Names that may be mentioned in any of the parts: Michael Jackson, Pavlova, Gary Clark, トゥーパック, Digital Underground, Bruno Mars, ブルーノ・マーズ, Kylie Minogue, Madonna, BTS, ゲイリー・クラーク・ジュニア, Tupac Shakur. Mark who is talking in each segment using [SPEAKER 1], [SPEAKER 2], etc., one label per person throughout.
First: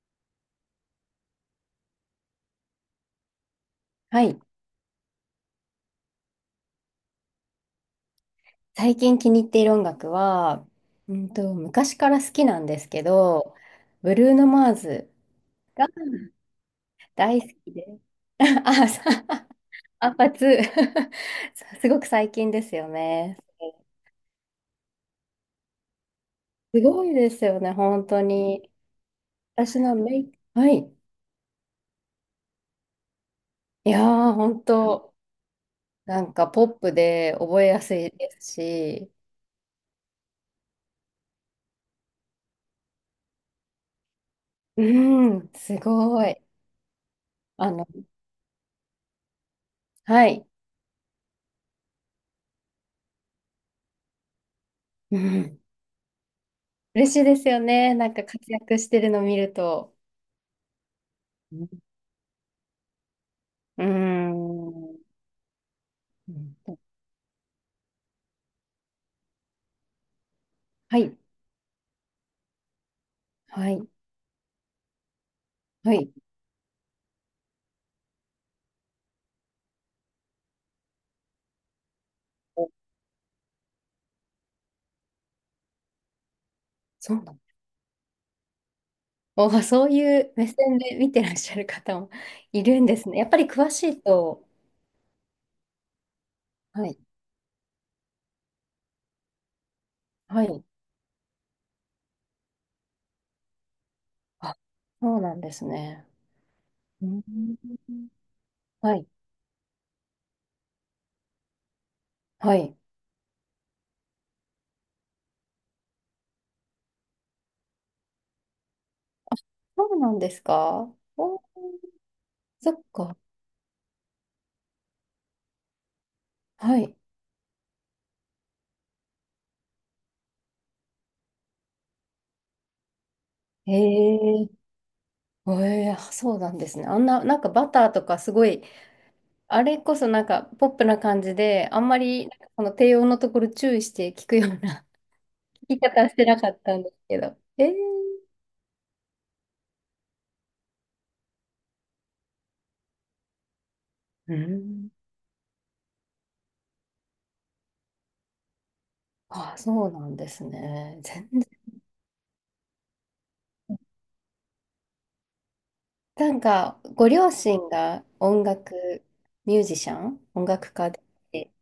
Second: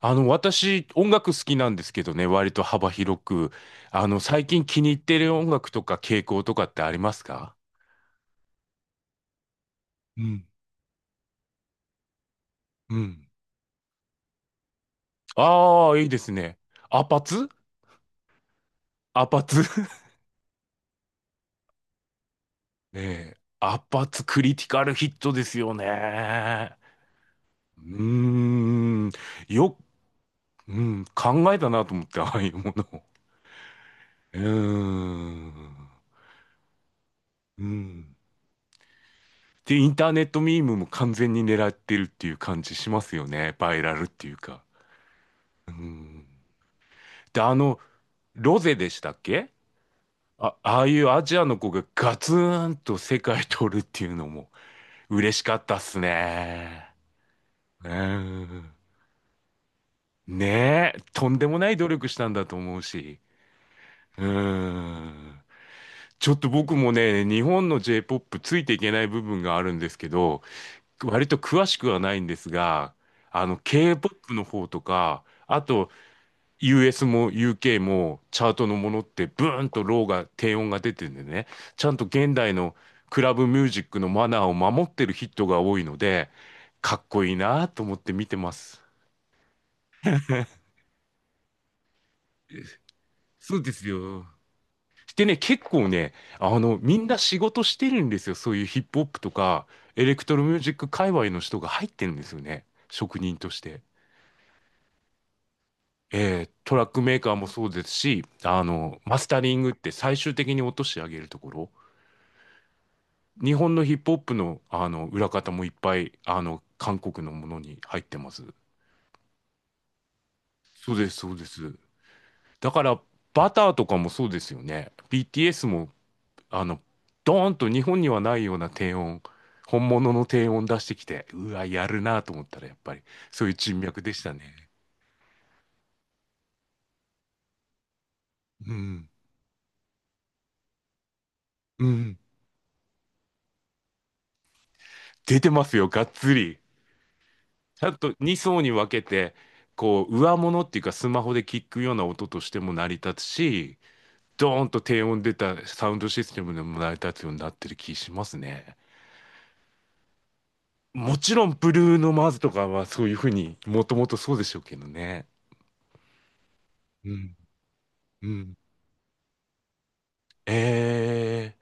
[SPEAKER 1] 私、音楽好きなんですけどね、割と幅広く。
[SPEAKER 2] はい。
[SPEAKER 1] 最近気に入ってる音楽とか傾向とかってありますか？
[SPEAKER 2] 最近気に入っている音楽
[SPEAKER 1] うん、
[SPEAKER 2] は、昔から好きなんです
[SPEAKER 1] う
[SPEAKER 2] け
[SPEAKER 1] ん。
[SPEAKER 2] ど、ブルーノ・マーズ
[SPEAKER 1] ああー、いいですね。アパ
[SPEAKER 2] 大好
[SPEAKER 1] ツ
[SPEAKER 2] きで。あ、
[SPEAKER 1] アパツ
[SPEAKER 2] アンパツ すごく最近ですよ
[SPEAKER 1] ねえ、
[SPEAKER 2] ね。
[SPEAKER 1] アパツクリティカルヒットですよね。
[SPEAKER 2] すごいですよね、
[SPEAKER 1] う
[SPEAKER 2] 本当に。
[SPEAKER 1] ーん、よ、
[SPEAKER 2] 私のメイ、は
[SPEAKER 1] う
[SPEAKER 2] い。
[SPEAKER 1] ん、考えたなと思って、ああいうものを。
[SPEAKER 2] いやー、
[SPEAKER 1] う
[SPEAKER 2] 本
[SPEAKER 1] ー
[SPEAKER 2] 当、
[SPEAKER 1] ん、
[SPEAKER 2] なんかポップで覚
[SPEAKER 1] う
[SPEAKER 2] えやすい
[SPEAKER 1] ん。
[SPEAKER 2] ですし、
[SPEAKER 1] で、インターネットミームも完全に狙ってるっていう感じしますよね。バイラルっていうか。
[SPEAKER 2] うん、
[SPEAKER 1] う
[SPEAKER 2] す
[SPEAKER 1] ん。
[SPEAKER 2] ごい。
[SPEAKER 1] で、
[SPEAKER 2] あの、
[SPEAKER 1] ロゼでしたっけ？
[SPEAKER 2] はい。
[SPEAKER 1] あ、ああいうアジアの子がガツンと世界取るっていうのも
[SPEAKER 2] う
[SPEAKER 1] 嬉しか
[SPEAKER 2] ん、
[SPEAKER 1] ったっすね。
[SPEAKER 2] 嬉しいですよ
[SPEAKER 1] う
[SPEAKER 2] ね、なんか活
[SPEAKER 1] ん。
[SPEAKER 2] 躍してるの見ると。
[SPEAKER 1] ねえ、とんでもない
[SPEAKER 2] う
[SPEAKER 1] 努力したんだと思うし。
[SPEAKER 2] ー
[SPEAKER 1] う
[SPEAKER 2] ん。
[SPEAKER 1] ん。ちょ
[SPEAKER 2] う
[SPEAKER 1] っと
[SPEAKER 2] ん、
[SPEAKER 1] 僕もね、日本の J-POP ついていけない部分があるんですけど、
[SPEAKER 2] はい、
[SPEAKER 1] 割と詳しくはないんですが、
[SPEAKER 2] はい、
[SPEAKER 1] K-POP の方とか、あと、
[SPEAKER 2] はい。
[SPEAKER 1] US も UK もチャートのものってブーンとローが低音が出てるんでね、ちゃんと現代
[SPEAKER 2] お、
[SPEAKER 1] のクラブミュージックのマナーを守ってるヒットが多いので、かっ
[SPEAKER 2] そう
[SPEAKER 1] こ
[SPEAKER 2] な
[SPEAKER 1] いい
[SPEAKER 2] の。
[SPEAKER 1] なと思って見てます。
[SPEAKER 2] お、そういう目線で見てらっしゃる方もいるんですね。やっぱり
[SPEAKER 1] そう
[SPEAKER 2] 詳
[SPEAKER 1] で
[SPEAKER 2] し
[SPEAKER 1] す
[SPEAKER 2] い
[SPEAKER 1] よ。
[SPEAKER 2] と。
[SPEAKER 1] でね、結構ね、
[SPEAKER 2] は
[SPEAKER 1] み
[SPEAKER 2] い、
[SPEAKER 1] んな仕事してるんですよ。そういうヒップホップとか、エレクト
[SPEAKER 2] は
[SPEAKER 1] ロミュー
[SPEAKER 2] い。
[SPEAKER 1] ジック界隈の人が入ってるんですよね。職人として。
[SPEAKER 2] あ、そうなんですね。
[SPEAKER 1] トラック
[SPEAKER 2] う
[SPEAKER 1] メー
[SPEAKER 2] ん、
[SPEAKER 1] カーもそうですし、
[SPEAKER 2] はい、
[SPEAKER 1] マスタリングって最終的に落としてあげるところ。
[SPEAKER 2] はい。
[SPEAKER 1] 日本のヒップホップの、あの裏方もいっぱいあの韓国のものに入ってます。
[SPEAKER 2] そうなんですか、
[SPEAKER 1] そうです、そう
[SPEAKER 2] お、
[SPEAKER 1] です。だ
[SPEAKER 2] そっ
[SPEAKER 1] から
[SPEAKER 2] か。
[SPEAKER 1] バターとかもそうですよね。BTS もあ
[SPEAKER 2] は
[SPEAKER 1] の
[SPEAKER 2] い。
[SPEAKER 1] ドーンと日本にはないような低音、本物の低音出してきて、うわ、やるなと思ったらやっぱりそういう
[SPEAKER 2] え
[SPEAKER 1] 人脈でしたね。
[SPEAKER 2] えええ、そうなんですね。あんな、なんかバターとかすごい、
[SPEAKER 1] うん、
[SPEAKER 2] あれこそなんかポップな感じで、あ
[SPEAKER 1] う
[SPEAKER 2] んま
[SPEAKER 1] ん。
[SPEAKER 2] りなんかこの低音のところ注意して聞くような
[SPEAKER 1] 出てま
[SPEAKER 2] 聞
[SPEAKER 1] す
[SPEAKER 2] き
[SPEAKER 1] よ、が
[SPEAKER 2] 方
[SPEAKER 1] っ
[SPEAKER 2] して
[SPEAKER 1] つ
[SPEAKER 2] なか
[SPEAKER 1] り。
[SPEAKER 2] ったんですけど。えー、
[SPEAKER 1] ちゃんと2層に分けて、こう、上物っていうかスマホで聞くような音としても成り立つし、
[SPEAKER 2] う
[SPEAKER 1] ドーンと
[SPEAKER 2] ん。
[SPEAKER 1] 低音出たサウンドシステムでも成り立つようになってる気しますね。
[SPEAKER 2] あ、そうなんですね。
[SPEAKER 1] も
[SPEAKER 2] 全
[SPEAKER 1] ち
[SPEAKER 2] 然。
[SPEAKER 1] ろん、ブルーノ・マーズとかはそういうふうにもともとそうでしょうけどね。
[SPEAKER 2] なんか、ご
[SPEAKER 1] う
[SPEAKER 2] 両
[SPEAKER 1] ん、
[SPEAKER 2] 親が
[SPEAKER 1] う
[SPEAKER 2] 音
[SPEAKER 1] ん。
[SPEAKER 2] 楽ミュージシャン、音楽家で、
[SPEAKER 1] え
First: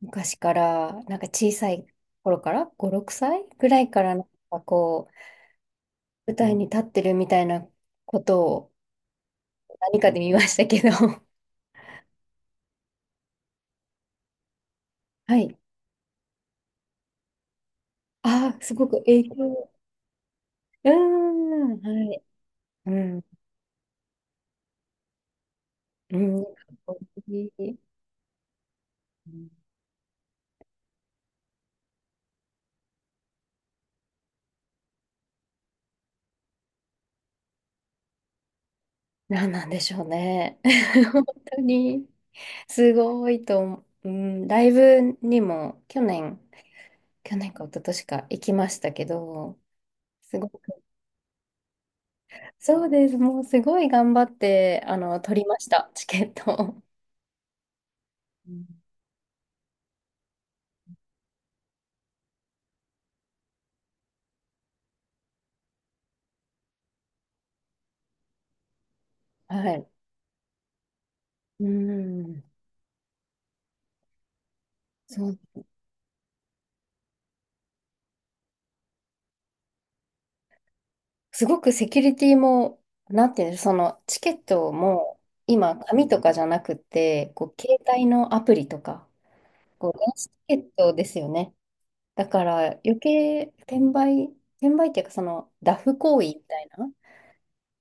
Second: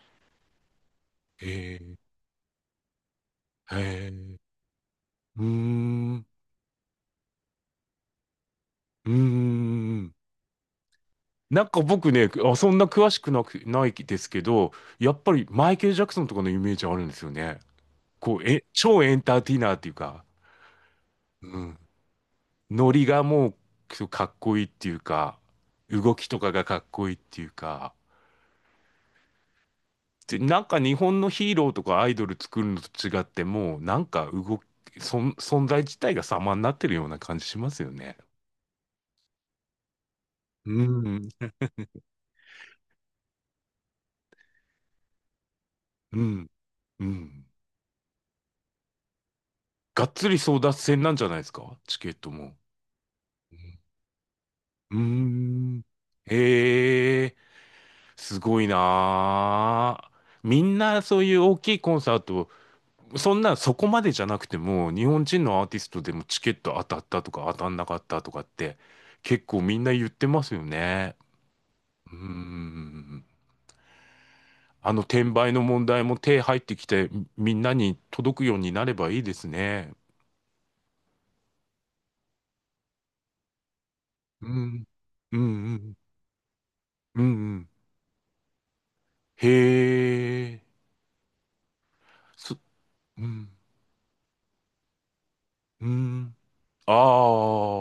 [SPEAKER 2] 昔から、なんか小さ
[SPEAKER 1] ー、
[SPEAKER 2] い
[SPEAKER 1] え
[SPEAKER 2] 頃から、5、6歳ぐ
[SPEAKER 1] ー、
[SPEAKER 2] らいか
[SPEAKER 1] え
[SPEAKER 2] ら、なん
[SPEAKER 1] ー、
[SPEAKER 2] かこう、
[SPEAKER 1] うーん、う
[SPEAKER 2] 舞台に立ってるみたいなことを
[SPEAKER 1] ー
[SPEAKER 2] 何か
[SPEAKER 1] ん。
[SPEAKER 2] で見ましたけど。
[SPEAKER 1] なんか僕ね、あ、そんな詳しくなく、ないですけど、やっぱ
[SPEAKER 2] は
[SPEAKER 1] り
[SPEAKER 2] い。
[SPEAKER 1] マイケル・ジャクソンとかのイメージあるんですよね。こう、
[SPEAKER 2] ああ、すごく
[SPEAKER 1] 超エン
[SPEAKER 2] 影
[SPEAKER 1] ターテイ
[SPEAKER 2] 響。
[SPEAKER 1] ナーっていうか。
[SPEAKER 2] うー
[SPEAKER 1] うん。
[SPEAKER 2] ん、はい。う
[SPEAKER 1] ノリが
[SPEAKER 2] ん、
[SPEAKER 1] もうかっこいいっていうか、動
[SPEAKER 2] う
[SPEAKER 1] きと
[SPEAKER 2] ん、か
[SPEAKER 1] かがかっ
[SPEAKER 2] っこ
[SPEAKER 1] こいいっていう
[SPEAKER 2] いい。
[SPEAKER 1] か、
[SPEAKER 2] うん、
[SPEAKER 1] で、なんか日本のヒーローとかアイドル作るのと違って、もうなんか動き、存在自体が様になってるような感じしますよね。
[SPEAKER 2] なんなんでしょうね。
[SPEAKER 1] う ん。
[SPEAKER 2] 本当に、すごいと思う。うん、ライブにも去
[SPEAKER 1] う
[SPEAKER 2] 年、
[SPEAKER 1] ん、う
[SPEAKER 2] 去
[SPEAKER 1] ん。
[SPEAKER 2] 年か一昨年か行きましたけど、
[SPEAKER 1] がっつり
[SPEAKER 2] すご
[SPEAKER 1] 争
[SPEAKER 2] く、
[SPEAKER 1] 奪戦なんじゃないですか、チケットも？
[SPEAKER 2] そうです。もう
[SPEAKER 1] う
[SPEAKER 2] すご
[SPEAKER 1] ん。
[SPEAKER 2] い頑張って、
[SPEAKER 1] う
[SPEAKER 2] あ
[SPEAKER 1] ー
[SPEAKER 2] の、取りまし
[SPEAKER 1] ん。
[SPEAKER 2] た、チケットを。
[SPEAKER 1] へえ、す
[SPEAKER 2] う
[SPEAKER 1] ご
[SPEAKER 2] ん、
[SPEAKER 1] いなあ。みんなそういう大きいコンサートそんなそこまでじゃなくても、日本人のアーティストでもチケット当たったとか当たんなかったとかって結構
[SPEAKER 2] は
[SPEAKER 1] みん
[SPEAKER 2] い。
[SPEAKER 1] な言ってますよね。
[SPEAKER 2] う
[SPEAKER 1] うー
[SPEAKER 2] ん。
[SPEAKER 1] ん。あの転
[SPEAKER 2] そう。
[SPEAKER 1] 売の問題も手入ってきてみんなに届くようになればいいですね。
[SPEAKER 2] すごくセキュリティも、なんていうの、そのチケッ
[SPEAKER 1] う
[SPEAKER 2] ト
[SPEAKER 1] ん。
[SPEAKER 2] も、
[SPEAKER 1] うんう
[SPEAKER 2] 今、
[SPEAKER 1] ん。
[SPEAKER 2] 紙とかじゃなく
[SPEAKER 1] うん
[SPEAKER 2] て、
[SPEAKER 1] う
[SPEAKER 2] こう、
[SPEAKER 1] ん。
[SPEAKER 2] 携帯のアプリとか、こう、電子チケ
[SPEAKER 1] へ
[SPEAKER 2] ッ
[SPEAKER 1] え。
[SPEAKER 2] トですよね。だか
[SPEAKER 1] そ、
[SPEAKER 2] ら余
[SPEAKER 1] うん。
[SPEAKER 2] 計転売、転売っていうかそのダ
[SPEAKER 1] う
[SPEAKER 2] フ行為
[SPEAKER 1] ん。
[SPEAKER 2] みたいな、
[SPEAKER 1] あ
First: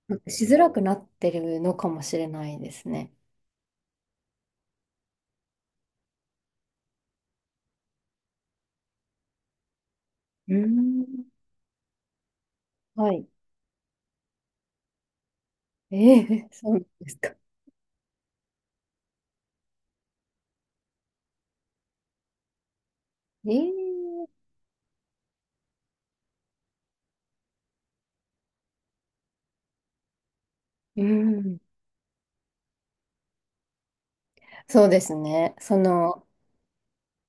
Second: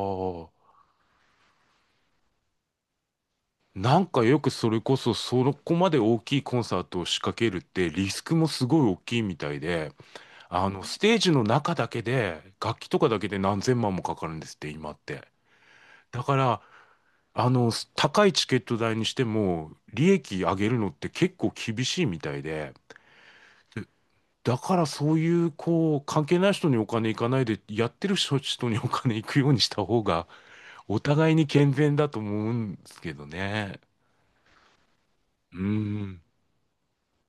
[SPEAKER 2] なんかしづ
[SPEAKER 1] あ。
[SPEAKER 2] らくなってるのかもしれないですね。
[SPEAKER 1] なんかよくそれこそそこまで大きいコンサートを仕掛けるってリスクもすごい大きいみたいで。
[SPEAKER 2] うー
[SPEAKER 1] ステージ
[SPEAKER 2] ん。
[SPEAKER 1] の中だけで、楽器とか
[SPEAKER 2] は
[SPEAKER 1] だけ
[SPEAKER 2] い。
[SPEAKER 1] で何千万もかかるんですって、今って。
[SPEAKER 2] え
[SPEAKER 1] だか
[SPEAKER 2] え、
[SPEAKER 1] ら、
[SPEAKER 2] そうなんですか。
[SPEAKER 1] 高いチケット代にしても、利益上げるのって結構厳しいみたいで、
[SPEAKER 2] ええ、
[SPEAKER 1] で、だからそういう、こう、関係ない人にお金いかないで、やってる人にお金いくようにした方が、お
[SPEAKER 2] う
[SPEAKER 1] 互いに
[SPEAKER 2] ん。
[SPEAKER 1] 健全だと思うんですけどね。
[SPEAKER 2] そうです
[SPEAKER 1] う
[SPEAKER 2] ね。
[SPEAKER 1] ー
[SPEAKER 2] そ
[SPEAKER 1] ん、
[SPEAKER 2] の、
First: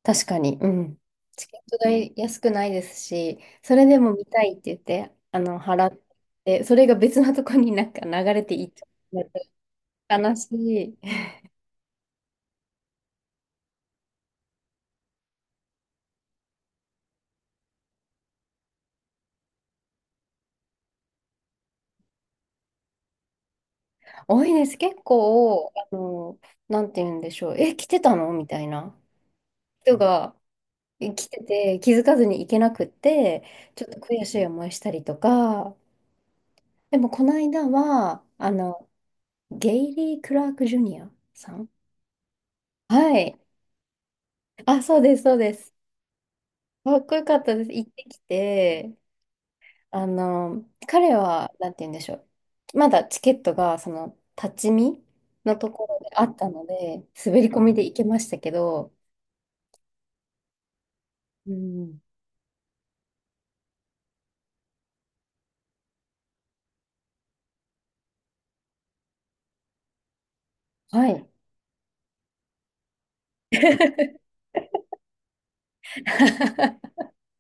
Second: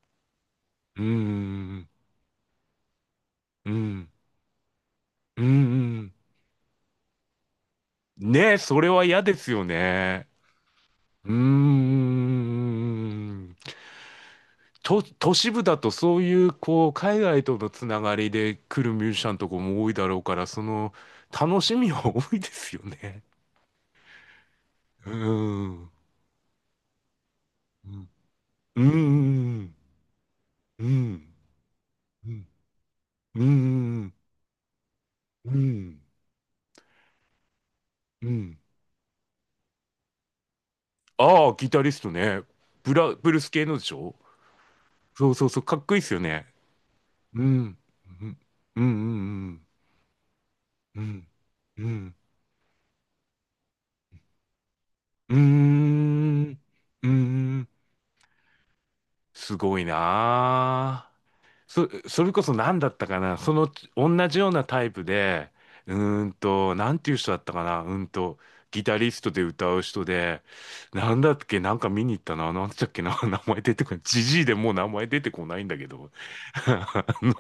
[SPEAKER 2] 確かに、う
[SPEAKER 1] う
[SPEAKER 2] ん。
[SPEAKER 1] ー
[SPEAKER 2] チケット
[SPEAKER 1] ん、
[SPEAKER 2] 代安くないですし、
[SPEAKER 1] うー
[SPEAKER 2] それで
[SPEAKER 1] ん、
[SPEAKER 2] も見たいって言って、あ
[SPEAKER 1] うー
[SPEAKER 2] の、払っ
[SPEAKER 1] ん。
[SPEAKER 2] て、それが別のとこになんか流れ
[SPEAKER 1] ね
[SPEAKER 2] て
[SPEAKER 1] え、
[SPEAKER 2] いっ
[SPEAKER 1] そ
[SPEAKER 2] ちゃ
[SPEAKER 1] れは嫌ですよ
[SPEAKER 2] う。
[SPEAKER 1] ね。
[SPEAKER 2] 悲しい。
[SPEAKER 1] うーん。都市部だとそういうこう海外とのつながりで来るミュージシャンとかも多いだろうから、その楽しみは多いですよね。
[SPEAKER 2] 多いです。結
[SPEAKER 1] うー
[SPEAKER 2] 構、
[SPEAKER 1] ん。
[SPEAKER 2] あの、なんて言うんでしょう。え、来
[SPEAKER 1] う
[SPEAKER 2] て
[SPEAKER 1] ん。
[SPEAKER 2] たのみたい
[SPEAKER 1] う
[SPEAKER 2] な
[SPEAKER 1] ん。
[SPEAKER 2] 人が、
[SPEAKER 1] う
[SPEAKER 2] え、来
[SPEAKER 1] ん。
[SPEAKER 2] てて、気づかずに行け
[SPEAKER 1] う
[SPEAKER 2] なくって、ちょっと
[SPEAKER 1] ん。う
[SPEAKER 2] 悔しい思いしたりとか。
[SPEAKER 1] ん。
[SPEAKER 2] でも、この間は、
[SPEAKER 1] う
[SPEAKER 2] あ
[SPEAKER 1] ん。
[SPEAKER 2] の、ゲイリー・クラーク・ジュニア
[SPEAKER 1] あ
[SPEAKER 2] さ
[SPEAKER 1] あ、
[SPEAKER 2] ん、
[SPEAKER 1] ギタリストね。
[SPEAKER 2] は
[SPEAKER 1] ブル
[SPEAKER 2] い。
[SPEAKER 1] ース系のでしょ？
[SPEAKER 2] あ、そうです、
[SPEAKER 1] そう
[SPEAKER 2] そう
[SPEAKER 1] そう
[SPEAKER 2] で
[SPEAKER 1] そう、
[SPEAKER 2] す。
[SPEAKER 1] かっこいいですよね。
[SPEAKER 2] かっこよか
[SPEAKER 1] う
[SPEAKER 2] ったです。
[SPEAKER 1] ん。
[SPEAKER 2] 行ってき
[SPEAKER 1] うん。う
[SPEAKER 2] て、
[SPEAKER 1] ん。
[SPEAKER 2] あの、
[SPEAKER 1] う
[SPEAKER 2] 彼
[SPEAKER 1] ん。
[SPEAKER 2] は、なんて
[SPEAKER 1] うん。う
[SPEAKER 2] 言うんでし
[SPEAKER 1] ん。
[SPEAKER 2] ょう。まだチケットが、その、立ち見
[SPEAKER 1] う
[SPEAKER 2] のところであった
[SPEAKER 1] ん。
[SPEAKER 2] ので、
[SPEAKER 1] う
[SPEAKER 2] 滑り込
[SPEAKER 1] ん。
[SPEAKER 2] みで行けましたけど、
[SPEAKER 1] すごいなあ。
[SPEAKER 2] う
[SPEAKER 1] そ、
[SPEAKER 2] ん、
[SPEAKER 1] それこそ何だったかな、その同じようなタイプで、うなんていう人だったかな、ギタリストで歌う人で、
[SPEAKER 2] は
[SPEAKER 1] なん
[SPEAKER 2] い。
[SPEAKER 1] だっけ、なんか見に行ったな、なんつったっけな、名前出てこない。じじいでもう名前出てこないんだけど。あ の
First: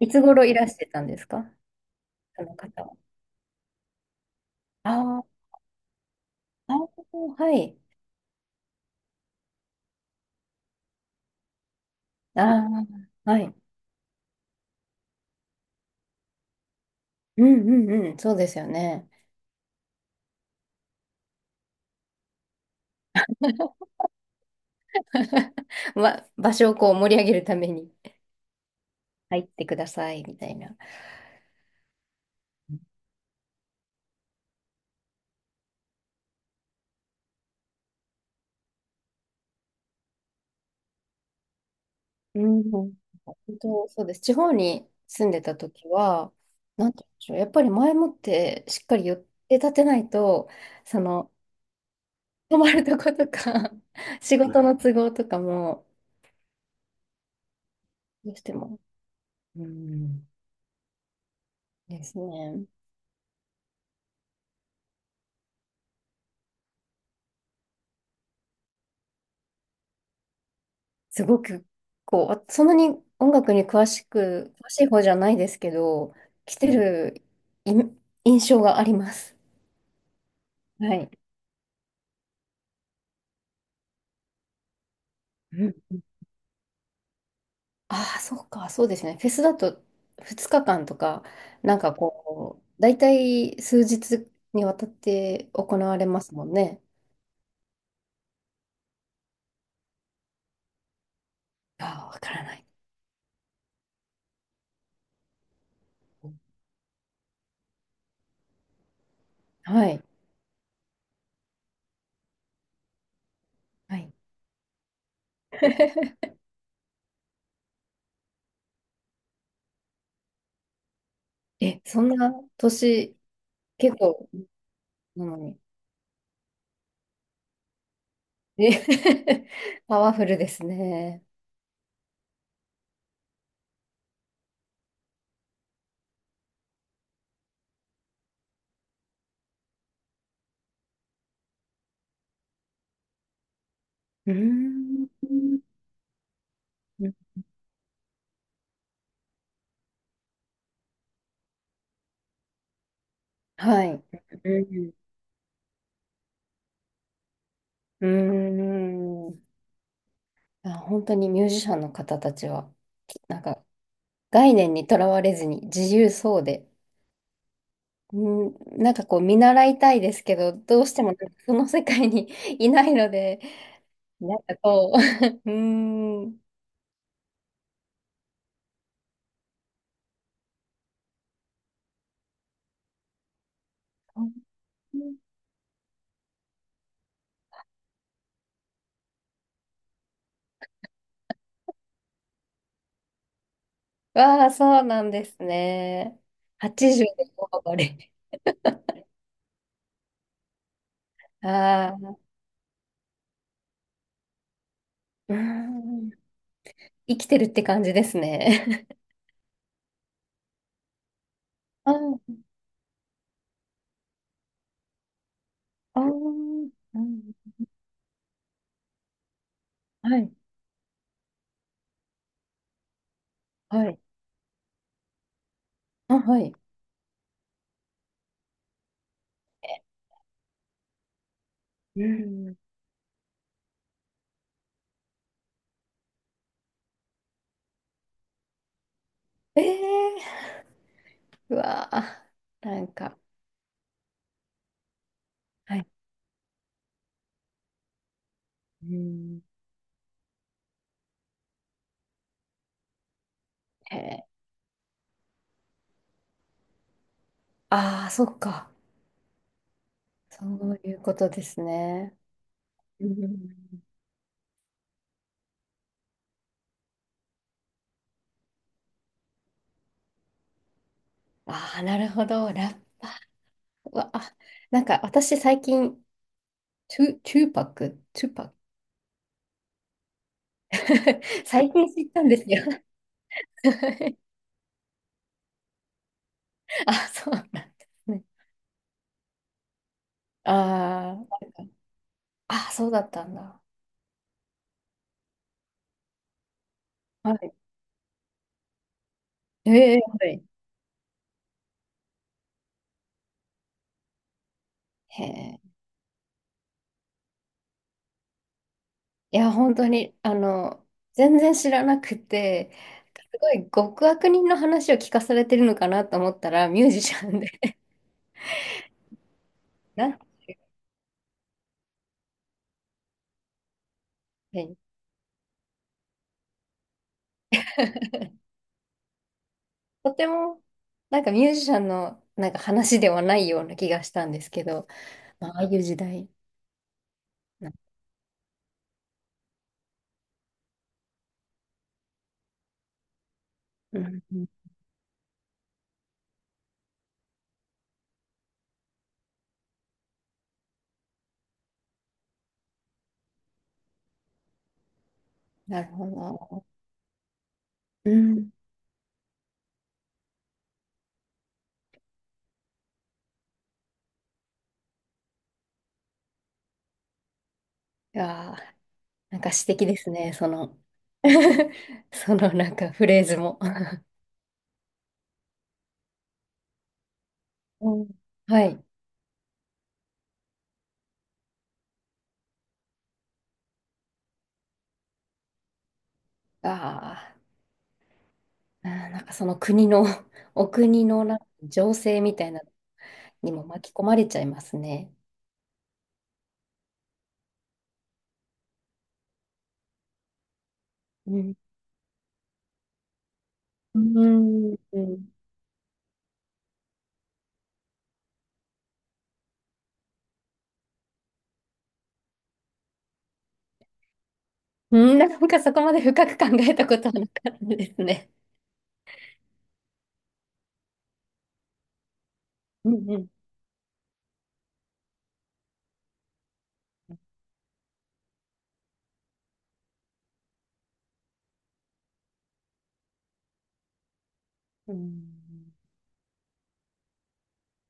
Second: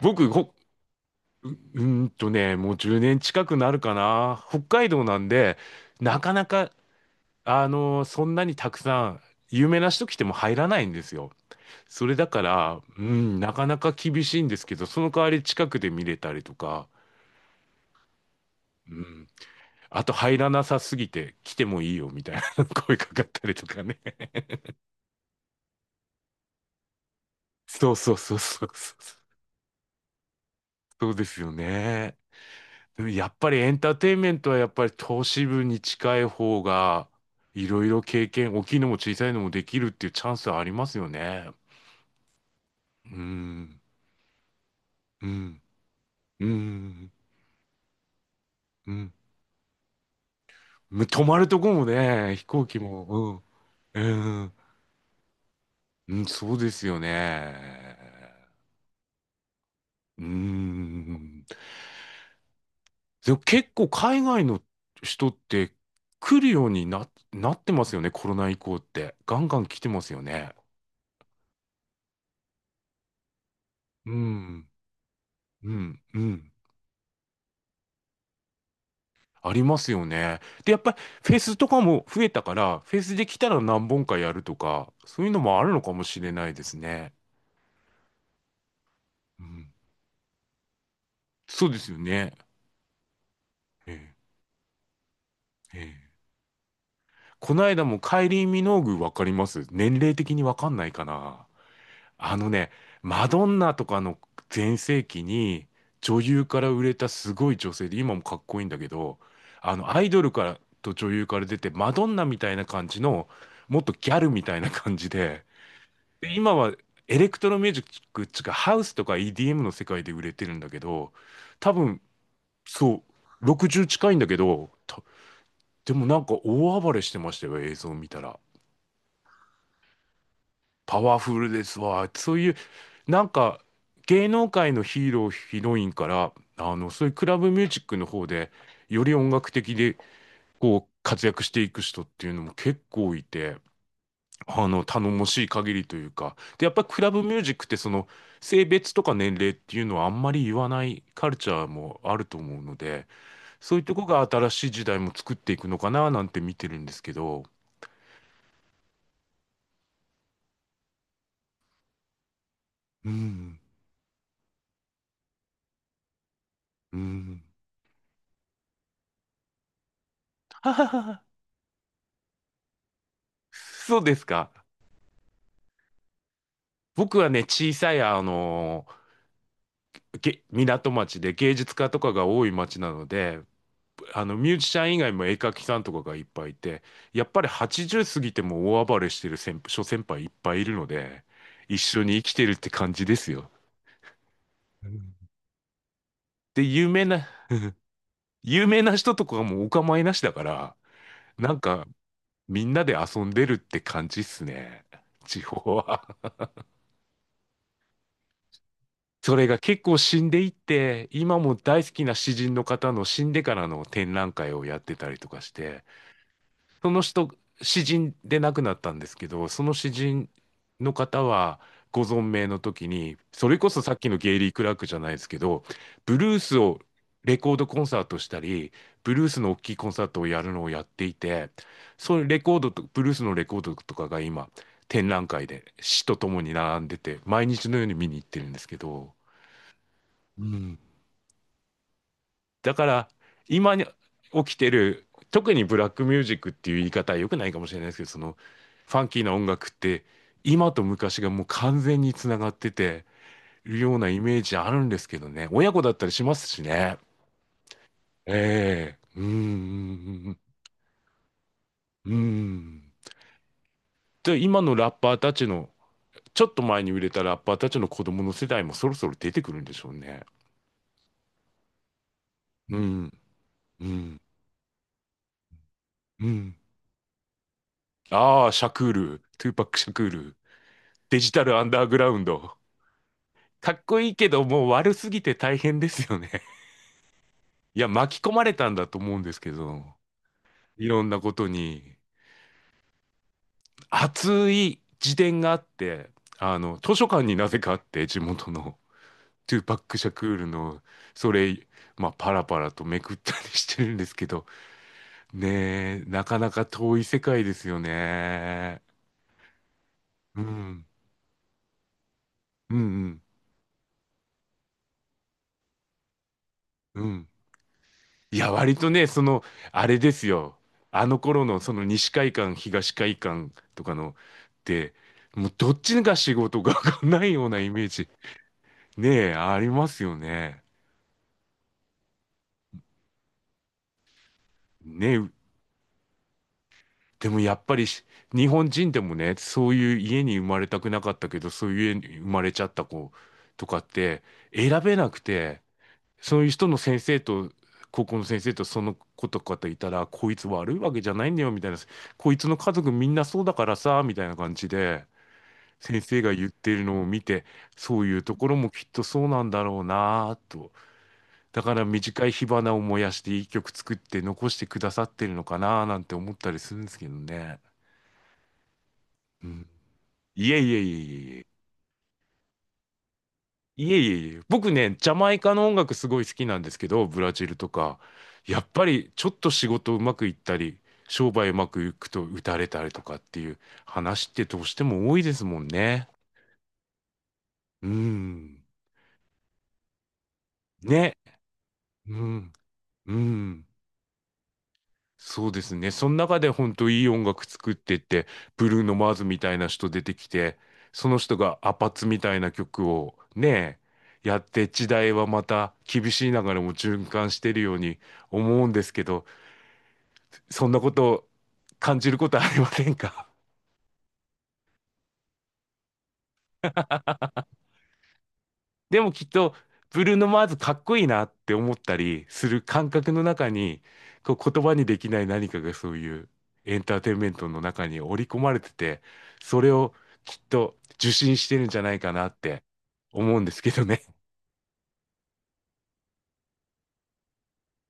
[SPEAKER 2] いつ
[SPEAKER 1] 僕、
[SPEAKER 2] 頃いらしてたんですか、その
[SPEAKER 1] もう
[SPEAKER 2] 方は。
[SPEAKER 1] 10年近くなるかな。北海
[SPEAKER 2] あ
[SPEAKER 1] 道な
[SPEAKER 2] ー、
[SPEAKER 1] んで、なかなか、
[SPEAKER 2] あー、はい。
[SPEAKER 1] そんなにたくさん、有名な人来ても入らないんですよ。それだか
[SPEAKER 2] あ
[SPEAKER 1] ら、う
[SPEAKER 2] あ、は
[SPEAKER 1] ん、な
[SPEAKER 2] い。
[SPEAKER 1] かなか厳しいんですけど、その代わり近くで見れたりとか、
[SPEAKER 2] うんうんうん、そうですよ
[SPEAKER 1] う
[SPEAKER 2] ね。
[SPEAKER 1] ん、あと入らなさすぎて来てもいいよみたいな 声かかったりとかね。
[SPEAKER 2] ま、場所をこう盛り上げるため
[SPEAKER 1] そ
[SPEAKER 2] に
[SPEAKER 1] うそうそうそうそう。
[SPEAKER 2] 入ってくださいみたいな。
[SPEAKER 1] そうですよね。でもやっぱりエンターテインメントはやっぱり投資部に近い方が、いろいろ経験、大きいのも小さいのもできるっていうチャンスはありますよね。
[SPEAKER 2] うん、本
[SPEAKER 1] うん、
[SPEAKER 2] 当そうです。地方に
[SPEAKER 1] う
[SPEAKER 2] 住んでた
[SPEAKER 1] ん、
[SPEAKER 2] 時は、
[SPEAKER 1] う
[SPEAKER 2] なんて言
[SPEAKER 1] ん、
[SPEAKER 2] うんでしょう、やっぱり前もってしっ
[SPEAKER 1] う
[SPEAKER 2] かり
[SPEAKER 1] ん。
[SPEAKER 2] 予定立てないと、そ
[SPEAKER 1] 泊
[SPEAKER 2] の、
[SPEAKER 1] まるとこもね、飛
[SPEAKER 2] 泊
[SPEAKER 1] 行
[SPEAKER 2] ま
[SPEAKER 1] 機
[SPEAKER 2] るとこと
[SPEAKER 1] も、
[SPEAKER 2] か、
[SPEAKER 1] う
[SPEAKER 2] 仕
[SPEAKER 1] ん、うん。
[SPEAKER 2] 事の都合とかも、
[SPEAKER 1] うん、そうですよ
[SPEAKER 2] どうし
[SPEAKER 1] ね。
[SPEAKER 2] ても、う
[SPEAKER 1] うー
[SPEAKER 2] ん、
[SPEAKER 1] ん。
[SPEAKER 2] ですね。
[SPEAKER 1] でも結構海外の人って来るようになってますよね、コロナ以降って。ガンガン来てますよね。
[SPEAKER 2] すごく、こう、あ、そんなに音楽に
[SPEAKER 1] うん、
[SPEAKER 2] 詳しい方じゃないですけ
[SPEAKER 1] うん、
[SPEAKER 2] ど、
[SPEAKER 1] うん。
[SPEAKER 2] 来てる印象があります。
[SPEAKER 1] ありますよね。で、やっぱ
[SPEAKER 2] は
[SPEAKER 1] り
[SPEAKER 2] い。
[SPEAKER 1] フェスとかも増えたから、フェスで来たら何本かやるとか、そういうの
[SPEAKER 2] う
[SPEAKER 1] もある
[SPEAKER 2] ん
[SPEAKER 1] のか
[SPEAKER 2] うん、
[SPEAKER 1] もしれないですね。
[SPEAKER 2] ああ、そうか、そうですね。フェ
[SPEAKER 1] う
[SPEAKER 2] スだ
[SPEAKER 1] ん、
[SPEAKER 2] と2日間とか、
[SPEAKER 1] そう
[SPEAKER 2] な
[SPEAKER 1] で
[SPEAKER 2] ん
[SPEAKER 1] す
[SPEAKER 2] か
[SPEAKER 1] よね。
[SPEAKER 2] こう、大体数
[SPEAKER 1] ええ、
[SPEAKER 2] 日にわたって行
[SPEAKER 1] え
[SPEAKER 2] われ
[SPEAKER 1] え。
[SPEAKER 2] ますもんね。
[SPEAKER 1] この間もカイリー・ミノーグわかります？年齢的にわかんないかな。
[SPEAKER 2] ああ、わか
[SPEAKER 1] あ
[SPEAKER 2] ら
[SPEAKER 1] の
[SPEAKER 2] ない。
[SPEAKER 1] ね、マドンナとかの全盛期に女優から売れたすごい女性で、今もかっこいいんだけど、
[SPEAKER 2] は
[SPEAKER 1] ア
[SPEAKER 2] い。
[SPEAKER 1] イドルからと女優から出て、マドンナみたいな感じの、もっと
[SPEAKER 2] は
[SPEAKER 1] ギ
[SPEAKER 2] い。
[SPEAKER 1] ャルみたいな感じで、で、今はエレクトロミュージックっつうか、ハウスとか EDM の世界で売れてるんだけど、多
[SPEAKER 2] え、
[SPEAKER 1] 分、
[SPEAKER 2] そんな
[SPEAKER 1] そ
[SPEAKER 2] 年、
[SPEAKER 1] う、60
[SPEAKER 2] 結
[SPEAKER 1] 近いんだ
[SPEAKER 2] 構
[SPEAKER 1] けど、
[SPEAKER 2] なのに。
[SPEAKER 1] でもなんか大暴れしてましたよ、映像見たら。
[SPEAKER 2] え パワフルです
[SPEAKER 1] パワ
[SPEAKER 2] ね。
[SPEAKER 1] フルですわ。そういう、なんか、芸能界のヒーロー、ヒロインから、そういうクラブミュージックの方で、より音楽的で、こう、活躍していく人っていうのも結構いて、
[SPEAKER 2] うー
[SPEAKER 1] 頼もしい
[SPEAKER 2] ん。
[SPEAKER 1] 限りというか。で、やっぱりクラブミュージックって、その、性別とか年齢っていうのはあんまり言わないカルチャーもあると思うので、そうい
[SPEAKER 2] は
[SPEAKER 1] うと
[SPEAKER 2] い。
[SPEAKER 1] こが新
[SPEAKER 2] う
[SPEAKER 1] しい時
[SPEAKER 2] ん。
[SPEAKER 1] 代も作っていくのかな、なんて見てるんですけど。
[SPEAKER 2] うーん。あ、本当にミュージシャンの方たちは、
[SPEAKER 1] う
[SPEAKER 2] なん
[SPEAKER 1] ん、
[SPEAKER 2] か概念にとらわれずに自由そうで、
[SPEAKER 1] うん。
[SPEAKER 2] うん、なんかこう見習いたいですけど、
[SPEAKER 1] は
[SPEAKER 2] ど
[SPEAKER 1] は
[SPEAKER 2] うし
[SPEAKER 1] は
[SPEAKER 2] てもなん
[SPEAKER 1] は。
[SPEAKER 2] かその世界に いないので、
[SPEAKER 1] そうです
[SPEAKER 2] なん
[SPEAKER 1] か。
[SPEAKER 2] かこう、うーん。
[SPEAKER 1] 僕はね、小さい、港町で芸術家とかが多い町なので、ミュージシャン以外も絵描きさんとかがいっぱいいて、やっぱり80過ぎても大暴れしてる先輩いっぱいいるので、一緒に生きてるって感じですよ。
[SPEAKER 2] わあ、そう
[SPEAKER 1] う
[SPEAKER 2] なん
[SPEAKER 1] ん。
[SPEAKER 2] ですね。
[SPEAKER 1] で、
[SPEAKER 2] 80で大暴れ。
[SPEAKER 1] 有名な人とかもお構いなしだから、なんか、
[SPEAKER 2] ああ、
[SPEAKER 1] みんなで遊んでるって感じっすね。
[SPEAKER 2] うー
[SPEAKER 1] 地方
[SPEAKER 2] ん。
[SPEAKER 1] は。
[SPEAKER 2] 生きてるって感じですね。
[SPEAKER 1] それが結構死んでいって、今も大 好
[SPEAKER 2] あ
[SPEAKER 1] きな
[SPEAKER 2] あ、
[SPEAKER 1] 詩人の方の死んでからの展覧会をやってたりとかして、
[SPEAKER 2] ああ、
[SPEAKER 1] そ
[SPEAKER 2] う
[SPEAKER 1] の人、
[SPEAKER 2] ん、
[SPEAKER 1] 詩人で亡くなったんですけど、その詩
[SPEAKER 2] は
[SPEAKER 1] 人
[SPEAKER 2] い。
[SPEAKER 1] の方はご存命の時に、それこそ
[SPEAKER 2] は
[SPEAKER 1] さ
[SPEAKER 2] い。
[SPEAKER 1] っきのゲイリー・クラークじゃないですけど、
[SPEAKER 2] あ、
[SPEAKER 1] ブル
[SPEAKER 2] は
[SPEAKER 1] ー
[SPEAKER 2] い。
[SPEAKER 1] スをレコードコンサートしたり、ブルースの大きいコンサートをやるのをやっていて、
[SPEAKER 2] う
[SPEAKER 1] そういうレ
[SPEAKER 2] ん。
[SPEAKER 1] コードと、ブルースのレコードとかが今、展覧会で詩とともに並んでて、毎日のように見に行ってるんですけど、
[SPEAKER 2] ええ
[SPEAKER 1] うん、
[SPEAKER 2] ー、うわー、
[SPEAKER 1] だ
[SPEAKER 2] な
[SPEAKER 1] か
[SPEAKER 2] ん
[SPEAKER 1] ら、
[SPEAKER 2] か、
[SPEAKER 1] 今に起きてる、特にブ
[SPEAKER 2] は
[SPEAKER 1] ラ
[SPEAKER 2] い。
[SPEAKER 1] ックミュージックっていう言い方は良くないかもしれないですけど、その、
[SPEAKER 2] う
[SPEAKER 1] ファンキーな
[SPEAKER 2] ん。
[SPEAKER 1] 音楽って、今と昔がもう完全につながってるよ
[SPEAKER 2] へ
[SPEAKER 1] うなイ
[SPEAKER 2] え、
[SPEAKER 1] メージあるんですけどね。親子だったりしますしね。
[SPEAKER 2] ああ、そっか。
[SPEAKER 1] ええうーん、
[SPEAKER 2] そういうことです
[SPEAKER 1] うー
[SPEAKER 2] ね。
[SPEAKER 1] ん。
[SPEAKER 2] うん。
[SPEAKER 1] で、今のラッパーたちの、ちょっと前に売れたラッパーたちの子供の世代もそろそろ出てくるんでしょうね。
[SPEAKER 2] ああ、なるほど。ラ
[SPEAKER 1] う
[SPEAKER 2] ッパ
[SPEAKER 1] ん、
[SPEAKER 2] ー。
[SPEAKER 1] う
[SPEAKER 2] うわ
[SPEAKER 1] ん、
[SPEAKER 2] あ、なんか私最近、
[SPEAKER 1] うん。
[SPEAKER 2] トゥーパック、トゥーパ
[SPEAKER 1] あ
[SPEAKER 2] ッ
[SPEAKER 1] あ、
[SPEAKER 2] ク。
[SPEAKER 1] シャクール、トゥーパック・シャクール、デジタ ルアン
[SPEAKER 2] 最
[SPEAKER 1] ダー
[SPEAKER 2] 近
[SPEAKER 1] グ
[SPEAKER 2] 知
[SPEAKER 1] ラ
[SPEAKER 2] っ
[SPEAKER 1] ウ
[SPEAKER 2] た
[SPEAKER 1] ン
[SPEAKER 2] んです
[SPEAKER 1] ド。
[SPEAKER 2] よ。
[SPEAKER 1] かっこいい けど、もう悪すぎて大変ですよね。
[SPEAKER 2] あ、そうなんで
[SPEAKER 1] いや、
[SPEAKER 2] す
[SPEAKER 1] 巻き
[SPEAKER 2] ね。
[SPEAKER 1] 込まれたんだと思うんですけど、いろん
[SPEAKER 2] あ
[SPEAKER 1] なことに。
[SPEAKER 2] あ、あ、そうだったんだ。
[SPEAKER 1] 熱い自伝があって、あの、図書館
[SPEAKER 2] は
[SPEAKER 1] にな
[SPEAKER 2] い。
[SPEAKER 1] ぜかあって、地元の、トゥーパッ
[SPEAKER 2] え
[SPEAKER 1] ク・
[SPEAKER 2] え、
[SPEAKER 1] シャク
[SPEAKER 2] は
[SPEAKER 1] ー
[SPEAKER 2] い。
[SPEAKER 1] ルの、それ、まあ、パラパラとめくったりしてるんですけど、
[SPEAKER 2] へえ。
[SPEAKER 1] ねえ、なかなか遠い世界ですよね。
[SPEAKER 2] いや、本当に、あ
[SPEAKER 1] うん、
[SPEAKER 2] の、全然知らなくて、
[SPEAKER 1] うん、うん、
[SPEAKER 2] すごい極悪人の話を聞かされてるのかなと思ったら、ミュージ
[SPEAKER 1] う
[SPEAKER 2] シ
[SPEAKER 1] ん。
[SPEAKER 2] ャンで。
[SPEAKER 1] いや、割とね、その、あ れ
[SPEAKER 2] な
[SPEAKER 1] で
[SPEAKER 2] んて
[SPEAKER 1] す
[SPEAKER 2] いう
[SPEAKER 1] よ。
[SPEAKER 2] かは、
[SPEAKER 1] あの頃の、その西海岸、東海岸とかの、
[SPEAKER 2] い、
[SPEAKER 1] てもうどっちが仕事が ないようなイメージ、ねえ、あります
[SPEAKER 2] と
[SPEAKER 1] よ
[SPEAKER 2] ても、
[SPEAKER 1] ね。
[SPEAKER 2] なんかミュージシャンのなんか話ではないような気がしたんですけど、
[SPEAKER 1] ねえ、
[SPEAKER 2] まあ、ああいう時代
[SPEAKER 1] でもやっ
[SPEAKER 2] な、
[SPEAKER 1] ぱりし、日本人でもね、そういう家に生まれたくなかったけど、そういう家に生まれちゃった子とかっ
[SPEAKER 2] う
[SPEAKER 1] て、
[SPEAKER 2] ん、うん、
[SPEAKER 1] 選べなくて、そういう人の先生と、高校の先生とその子とかといたら、こいつ悪いわけじゃないんだよ、みたいな。こいつの家族みんなそうだからさ、みたいな感じで、
[SPEAKER 2] なる
[SPEAKER 1] 先
[SPEAKER 2] ほ
[SPEAKER 1] 生が言っ
[SPEAKER 2] ど。
[SPEAKER 1] てるのを見て、そう
[SPEAKER 2] う
[SPEAKER 1] いうと
[SPEAKER 2] ん。
[SPEAKER 1] こ
[SPEAKER 2] い
[SPEAKER 1] ろもきっとそうなんだろうなぁと。だから短い火花を燃やして一曲作って残してくださってるのかなぁなんて思ったりするんですけどね。
[SPEAKER 2] やー、なん
[SPEAKER 1] う
[SPEAKER 2] か詩
[SPEAKER 1] ん。
[SPEAKER 2] 的ですね、そ
[SPEAKER 1] いえい
[SPEAKER 2] の。
[SPEAKER 1] えいえいえいえ。
[SPEAKER 2] そのなんかフレーズも。
[SPEAKER 1] いえいえいえ、僕ね、ジャマイカの音楽すごい好きなんですけど、ブラジルと
[SPEAKER 2] う
[SPEAKER 1] か、
[SPEAKER 2] ん、
[SPEAKER 1] や
[SPEAKER 2] は
[SPEAKER 1] っぱ
[SPEAKER 2] い。
[SPEAKER 1] りちょっと仕事うまくいったり、商売うまくいくと打たれたりとかっていう話ってどうしても多いですもんね。
[SPEAKER 2] ああ。
[SPEAKER 1] うん。
[SPEAKER 2] あー、なんかその国の、お国
[SPEAKER 1] ね。
[SPEAKER 2] のなんか情
[SPEAKER 1] う
[SPEAKER 2] 勢みた
[SPEAKER 1] ん。
[SPEAKER 2] いなの
[SPEAKER 1] う
[SPEAKER 2] にも
[SPEAKER 1] ん。
[SPEAKER 2] 巻き込まれちゃいますね。
[SPEAKER 1] そうですね。その中で本当いい音楽作ってって、ブルーノ・マーズみたいな人出てきて、その人
[SPEAKER 2] うん。
[SPEAKER 1] がアパッツみたいな曲をね、
[SPEAKER 2] う
[SPEAKER 1] やって
[SPEAKER 2] ん。
[SPEAKER 1] 時代はまた厳しい流れも循環してるように思うんですけど、そんなことを感じることはありませんか？
[SPEAKER 2] うん、なんかそこまで深く考えたことはなかったですね。
[SPEAKER 1] でもきっと、ブルーノ・マーズかっこいいなって思ったりする感
[SPEAKER 2] うん
[SPEAKER 1] 覚
[SPEAKER 2] う
[SPEAKER 1] の
[SPEAKER 2] ん。
[SPEAKER 1] 中に、こう言葉にできない何かがそういうエンターテインメントの中に織り込まれてて、それをきっと受信してるんじゃないかなって思うんですけどね。
[SPEAKER 2] うん